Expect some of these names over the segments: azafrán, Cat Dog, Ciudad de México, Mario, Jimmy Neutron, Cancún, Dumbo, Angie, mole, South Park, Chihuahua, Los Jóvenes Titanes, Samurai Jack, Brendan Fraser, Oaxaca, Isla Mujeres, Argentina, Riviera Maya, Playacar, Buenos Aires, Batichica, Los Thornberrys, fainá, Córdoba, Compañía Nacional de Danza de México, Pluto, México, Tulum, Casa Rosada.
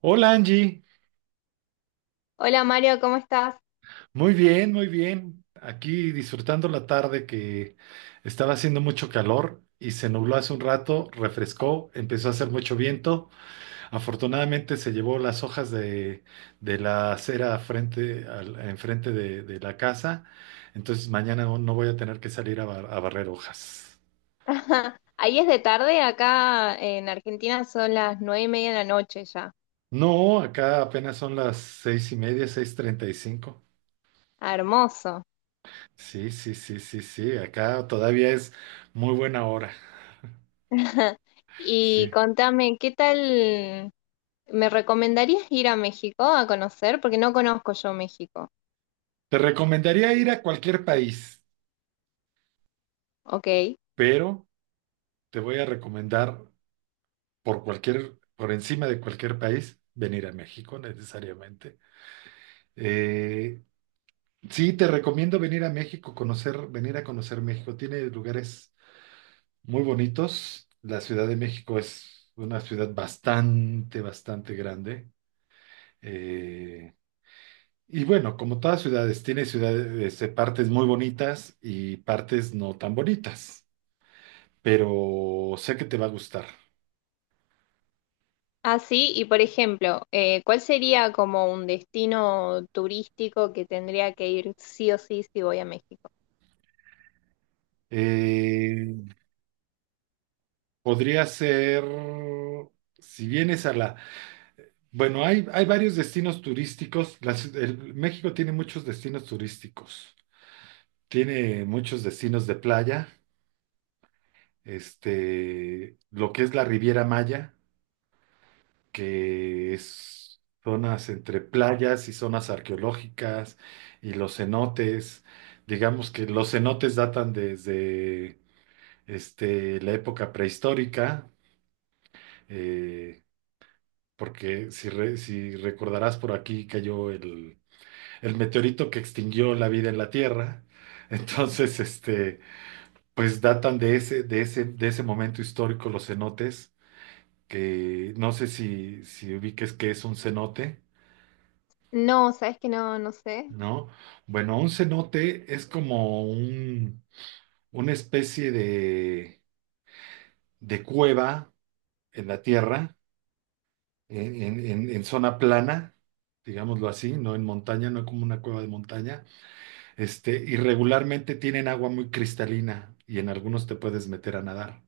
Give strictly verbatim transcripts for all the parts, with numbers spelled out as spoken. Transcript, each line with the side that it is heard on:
right: Hola Angie,
left: Hola Mario, ¿cómo estás?
right: muy bien, muy bien. Aquí disfrutando la tarde, que estaba haciendo mucho calor y se nubló hace un rato, refrescó, empezó a hacer mucho viento. Afortunadamente se llevó las hojas de, de la acera frente al- enfrente de, de la casa, entonces mañana no no voy a tener que salir a, bar- a barrer hojas.
left: Ahí es de tarde, acá en Argentina son las nueve y media de la noche ya.
right: No, acá apenas son las seis y media, seis treinta y cinco.
left: Ah, hermoso.
right: Sí, sí, sí, sí, sí, acá todavía es muy buena hora.
left: Y
right: Sí.
left: contame, ¿qué tal? ¿Me recomendarías ir a México a conocer? Porque no conozco yo México.
right: Te recomendaría ir a cualquier país,
left: Ok.
right: pero te voy a recomendar, por cualquier, por encima de cualquier país, venir a México necesariamente. Eh, sí, te recomiendo venir a México, conocer, venir a conocer México. Tiene lugares muy bonitos. La Ciudad de México es una ciudad bastante, bastante grande. Eh, y bueno, como todas ciudades, tiene ciudades, eh, partes muy bonitas y partes no tan bonitas, pero sé que te va a gustar.
left: Ah, sí, y por ejemplo, eh, ¿cuál sería como un destino turístico que tendría que ir sí o sí si voy a México?
right: Eh, Podría ser, si vienes a la. Bueno, hay, hay varios destinos turísticos. Las- el- México tiene muchos destinos turísticos. Tiene muchos destinos de playa. Este, lo que es la Riviera Maya, que es zonas entre playas y zonas arqueológicas y los cenotes. Digamos que los cenotes datan desde, este, la época prehistórica. eh, Porque si, re- si recordarás, por aquí cayó el, el meteorito que extinguió la vida en la Tierra. Entonces, este, pues datan de ese, de ese, de ese momento histórico, los cenotes, que no sé si, si ubiques qué es un cenote,
left: No, sabes que no, no sé.
right: ¿no? Bueno, un cenote es como un, una especie de, de cueva en la Tierra, en en- en- en zona plana, digámoslo así, no en montaña, no como una cueva de montaña. Este, y regularmente tienen agua muy cristalina, y en algunos te puedes meter a nadar.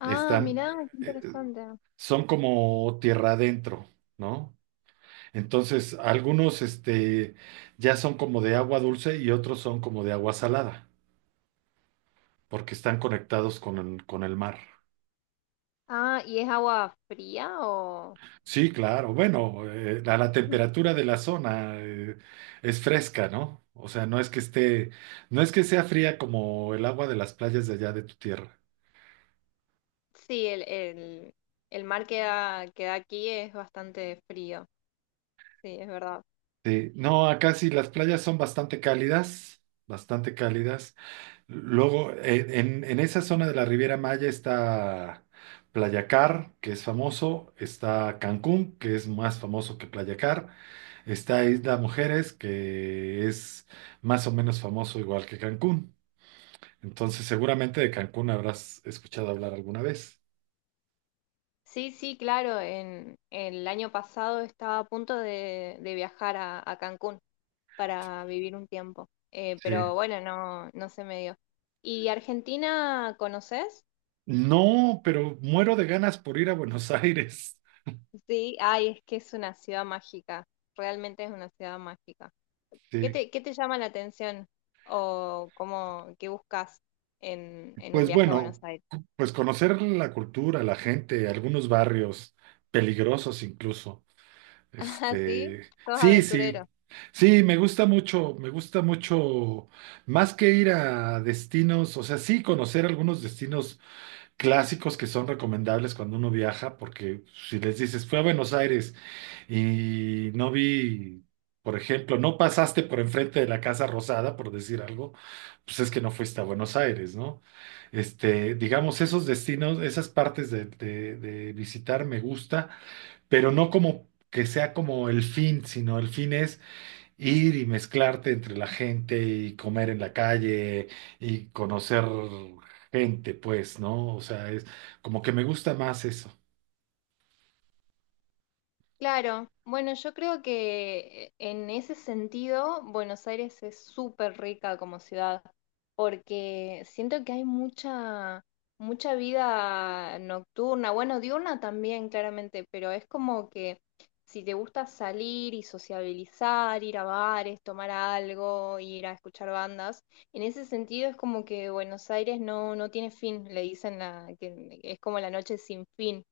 left: Ah,
right: Están,
left: mirá, qué
right: eh, eh,
left: interesante.
right: Son como tierra adentro, ¿no? Entonces, algunos, este, ya son como de agua dulce y otros son como de agua salada, porque están conectados con el, con el mar.
left: Ah, ¿y es agua fría o...?
right: Sí, claro. Bueno, eh, a la temperatura de la zona, eh, es fresca, ¿no? O sea, no es que esté, no es que sea fría como el agua de las playas de allá de tu tierra.
left: Sí, el, el, el mar que da, que da aquí es bastante frío, sí, es verdad.
right: Sí, no, acá sí las playas son bastante cálidas, bastante cálidas. Luego, eh, en, en, esa zona de la Riviera Maya está Playacar, que es famoso, está Cancún, que es más famoso que Playacar, está Isla Mujeres, que es más o menos famoso igual que Cancún. Entonces, seguramente de Cancún habrás escuchado hablar alguna vez.
left: Sí, sí, claro, en, el año pasado estaba a punto de, de viajar a, a Cancún para vivir un tiempo, eh,
right: Sí.
left: pero bueno, no, no se me dio. ¿Y Argentina conoces?
right: No, pero muero de ganas por ir a Buenos Aires.
left: Sí, ay, es que es una ciudad mágica, realmente es una ciudad mágica. ¿Qué
right: Sí.
left: te, qué te llama la atención o cómo, qué buscas en, en un
right: Pues
left: viaje a Buenos
right: bueno,
left: Aires?
right: cu- pues conocer la cultura, la gente, algunos barrios peligrosos incluso.
left: Ah, sí,
right: Este,
left: sos
right: sí, sí.
left: aventurero.
right: Sí, me gusta mucho, me gusta mucho más que ir a destinos. O sea, sí, conocer algunos destinos clásicos que son recomendables cuando uno viaja, porque si les dices, fue a Buenos Aires y no vi, por ejemplo, no pasaste por enfrente de la Casa Rosada, por decir algo, pues es que no fuiste a Buenos Aires, ¿no? Este, digamos, esos destinos, esas partes de, de- de visitar me gusta, pero no como que sea como el fin, sino el fin es ir y mezclarte entre la gente y comer en la calle y conocer gente, pues, ¿no? O sea, es como que me gusta más eso.
left: Claro, bueno, yo creo que en ese sentido Buenos Aires es súper rica como ciudad, porque siento que hay mucha, mucha vida nocturna, bueno, diurna también, claramente, pero es como que si te gusta salir y sociabilizar, ir a bares, tomar algo, ir a escuchar bandas, en ese sentido es como que Buenos Aires no, no tiene fin, le dicen la, que es como la noche sin fin.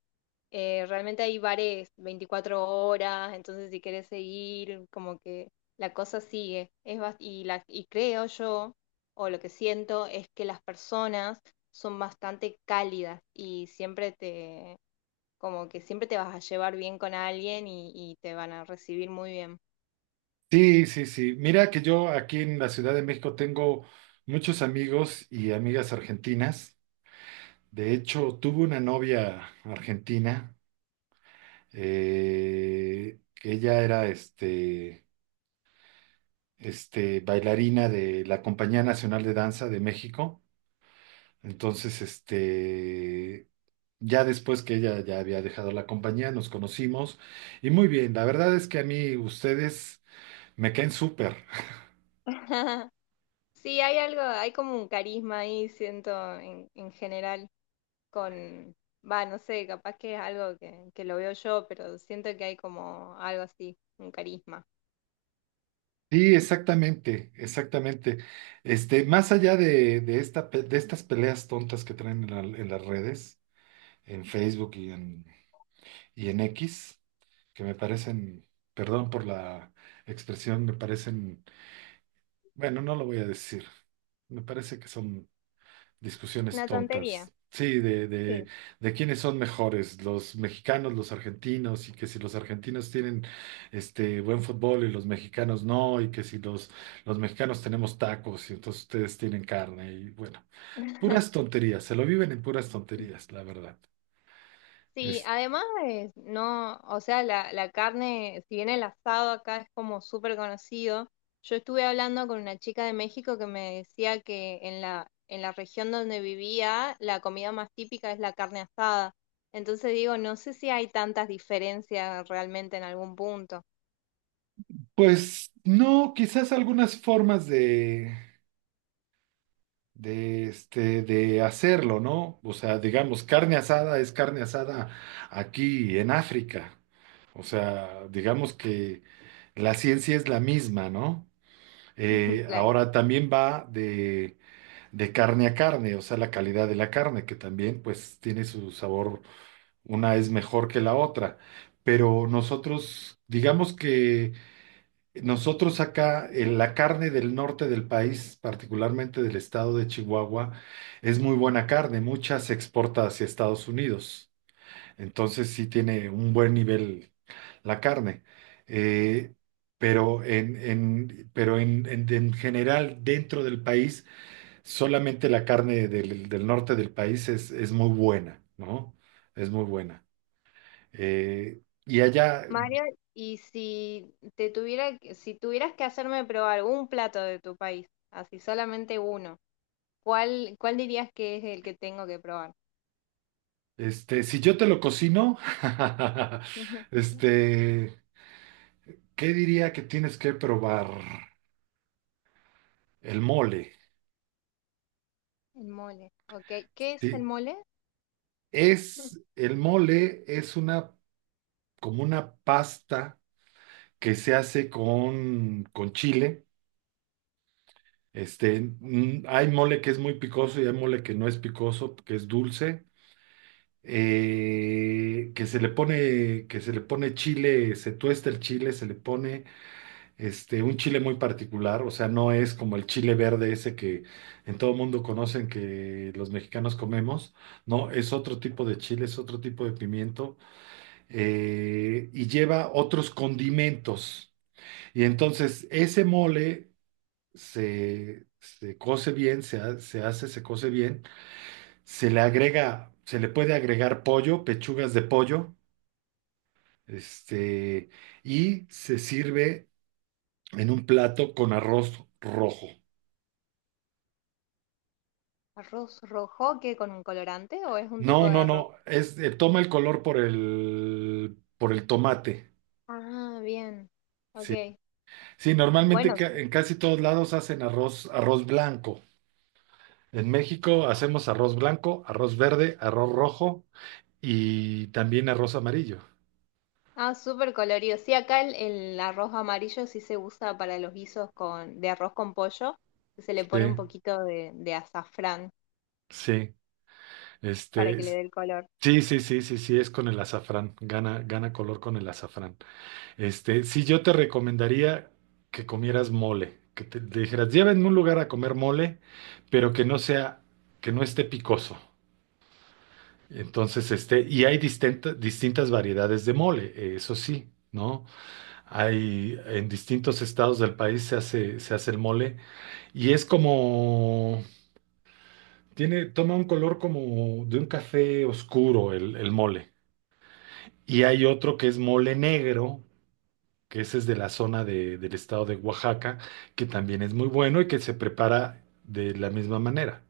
left: Eh, realmente hay bares veinticuatro horas, entonces si querés seguir, como que la cosa sigue. Es bas- y, la, y creo yo, o lo que siento, es que las personas son bastante cálidas y siempre te, como que siempre te vas a llevar bien con alguien y, y te van a recibir muy bien.
right: Sí, sí, sí. Mira que yo, aquí en la Ciudad de México, tengo muchos amigos y amigas argentinas. De hecho, tuve una novia argentina, eh, que ella era, este, este, bailarina de la Compañía Nacional de Danza de México. Entonces, este, ya después que ella ya había dejado la compañía, nos conocimos y muy bien. La verdad es que a mí ustedes me caen súper.
left: Sí, hay algo, hay como un carisma ahí, siento, en, en general. Con, va, no sé, capaz que es algo que, que lo veo yo, pero siento que hay como algo así, un carisma.
right: Sí, exactamente, exactamente. Este, más allá de, de esta, pe- de estas peleas tontas que traen en, la- en las redes, en Facebook y en, y en X, que me parecen, perdón por la expresión, me parecen, bueno, no lo voy a decir, me parece que son discusiones
left: Una
right: tontas.
left: tontería,
right: Sí, de, de,
left: sí.
right: de quiénes son mejores, los mexicanos, los argentinos, y que si los argentinos tienen este buen fútbol y los mexicanos no, y que si los, los, mexicanos tenemos tacos y entonces ustedes tienen carne, y bueno, puras tonterías, se lo viven en puras tonterías, la verdad.
left: Sí,
right: Es-
left: además es, no, o sea, la, la carne, si bien el asado acá es como súper conocido, yo estuve hablando con una chica de México que me decía que en la, en la región donde vivía, la comida más típica es la carne asada. Entonces digo, no sé si hay tantas diferencias realmente en algún punto.
right: pues no, quizás algunas formas de de, este, de hacerlo, ¿no? O sea, digamos, carne asada es carne asada aquí en África. O sea, digamos que la ciencia es la misma, ¿no? Eh,
left: Claro.
right: ahora también va de, de carne a carne, o sea, la calidad de la carne, que también pues tiene su sabor, una es mejor que la otra. Pero nosotros, digamos que nosotros acá, en la carne del norte del país, particularmente del estado de Chihuahua, es muy buena carne, mucha se exporta hacia Estados Unidos. Entonces sí tiene un buen nivel la carne. Eh, pero en, en- pero en, en- en general, dentro del país, solamente la carne del, del norte del país es, es muy buena, ¿no? Es muy buena. Eh, y allá.
left: Mario, y si te tuviera, que- si tuvieras que hacerme probar un plato de tu país, así solamente uno, ¿cuál, cuál dirías que es el que tengo que probar?
right: Este, si yo te lo cocino,
left: Ujú.
right: este, ¿qué diría que tienes que probar? El mole,
left: El mole, ok. ¿Qué es el
right: ¿sí?
left: mole? Mm.
right: Es, el mole es una, como una pasta que se hace con, con chile. Este, mm, hay mole que es muy picoso y hay mole que no es picoso, que es dulce. Eh, que se le pone, que se le pone chile, se tuesta el chile, se le pone, este, un chile muy particular. O sea, no es como el chile verde ese que en todo mundo conocen que los mexicanos comemos. No, es otro tipo de chile, es otro tipo de pimiento, eh, y lleva otros condimentos. Y entonces ese mole se, se coce bien, se, ha- se hace, se coce bien, se le agrega, se le puede agregar pollo, pechugas de pollo, este, y se sirve en un plato con arroz rojo.
left: ¿Arroz rojo que con un colorante o es un
right: No,
left: tipo de
right: no,
left: arroz?
right: no. Es, eh, toma el color por el, por el tomate.
left: Ah, bien.
right: Sí,
left: Ok.
right: sí, normalmente,
left: Bueno,
right: ca-
left: su-
right: en casi todos lados hacen arroz, arroz, blanco. En México hacemos arroz blanco, arroz verde, arroz rojo y también arroz amarillo.
left: ah, súper colorido. Sí, acá el, el arroz amarillo sí se usa para los guisos con, de arroz con pollo, que se le pone un
right: Sí,
left: poquito de, de azafrán
right: sí.
left: para
right: Este,
left: que le
right: es-
left: dé el color.
right: sí, sí, sí, sí, sí, es con el azafrán. Gana, gana color con el azafrán. Este, sí, yo te recomendaría que comieras mole, que te te dijeras, llévenme a un lugar a comer mole, pero que no sea, que no esté picoso. Entonces, este, y hay distinta- distintas variedades de mole, eh, eso sí, ¿no? Hay, en distintos estados del país se hace, se hace, el mole, y es como, tiene, toma un color como de un café oscuro, el, el mole. Y hay otro que es mole negro, que ese es de la zona de- del estado de Oaxaca, que también es muy bueno y que se prepara de la misma manera.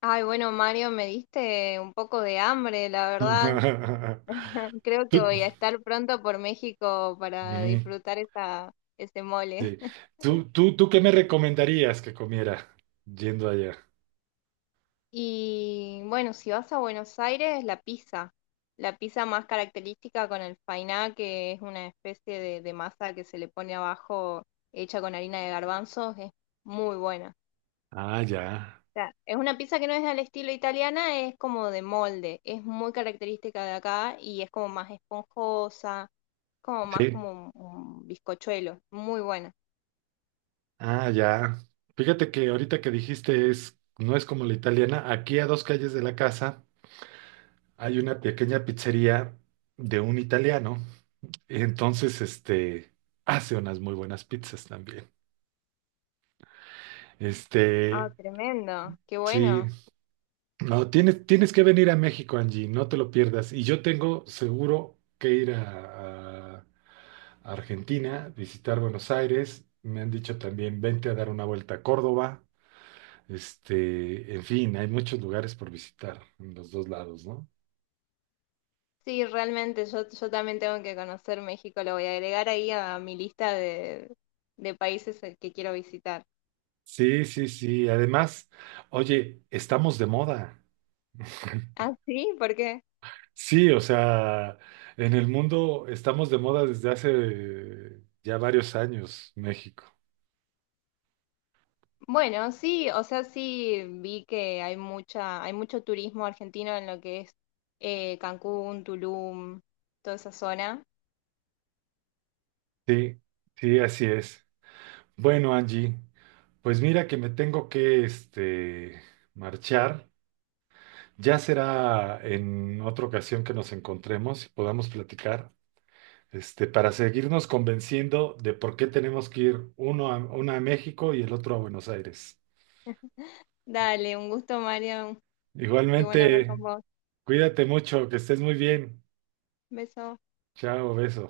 left: Ay, bueno, Mario, me diste un poco de hambre, la verdad. Creo
right: Tú,
left: que voy a estar pronto por México para
right: ujú,
left: disfrutar esa, ese mole.
right: sí. ¿Tú, tú, tú qué me recomendarías que comiera yendo allá?
left: Y bueno, si vas a Buenos Aires, la pizza. La pizza más característica con el fainá, que es una especie de, de masa que se le pone abajo hecha con harina de garbanzos, es muy buena.
right: Ah, ya.
left: Sea, es una pizza que no es al estilo italiana, es como de molde, es muy característica de acá y es como más esponjosa, como más
right: Sí.
left: como un, un bizcochuelo, muy buena.
right: Ah, ya. Fíjate que ahorita que dijiste, es, no es como la italiana. Aquí, a dos calles de la casa, hay una pequeña pizzería de un italiano. Entonces, este, hace unas muy buenas pizzas también.
left: Ah,
right: Este,
left: tremendo, qué
right: Sí,
left: bueno.
right: no, tienes, tienes que venir a México, Angie, no te lo pierdas. Y yo tengo seguro que ir a, a a Argentina, visitar Buenos Aires. Me han dicho también, vente a dar una vuelta a Córdoba. Este, en fin, hay muchos lugares por visitar en los dos lados, ¿no?
left: Sí, realmente yo, yo también tengo que conocer México, lo voy a agregar ahí a mi lista de, de países que quiero visitar.
right: Sí, sí, sí. Además, oye, estamos de moda.
left: Ah, sí, ¿por qué?
right: Sí, o sea, en el mundo estamos de moda desde hace ya varios años, México.
left: Bueno, sí, o sea, sí vi que hay mucha, hay mucho turismo argentino en lo que es eh, Cancún, Tulum, toda esa zona.
right: Sí, sí, así es. Bueno, Angie, pues mira que me tengo que, este, marchar. Ya será en otra ocasión que nos encontremos y podamos platicar, este, para seguirnos convenciendo de por qué tenemos que ir uno a, uno a México y el otro a Buenos Aires.
left: Dale, un gusto, Mario. Qué bueno hablar con
right: Igualmente,
left: vos.
right: cuídate mucho, que estés muy bien.
left: Beso.
right: Chao, beso.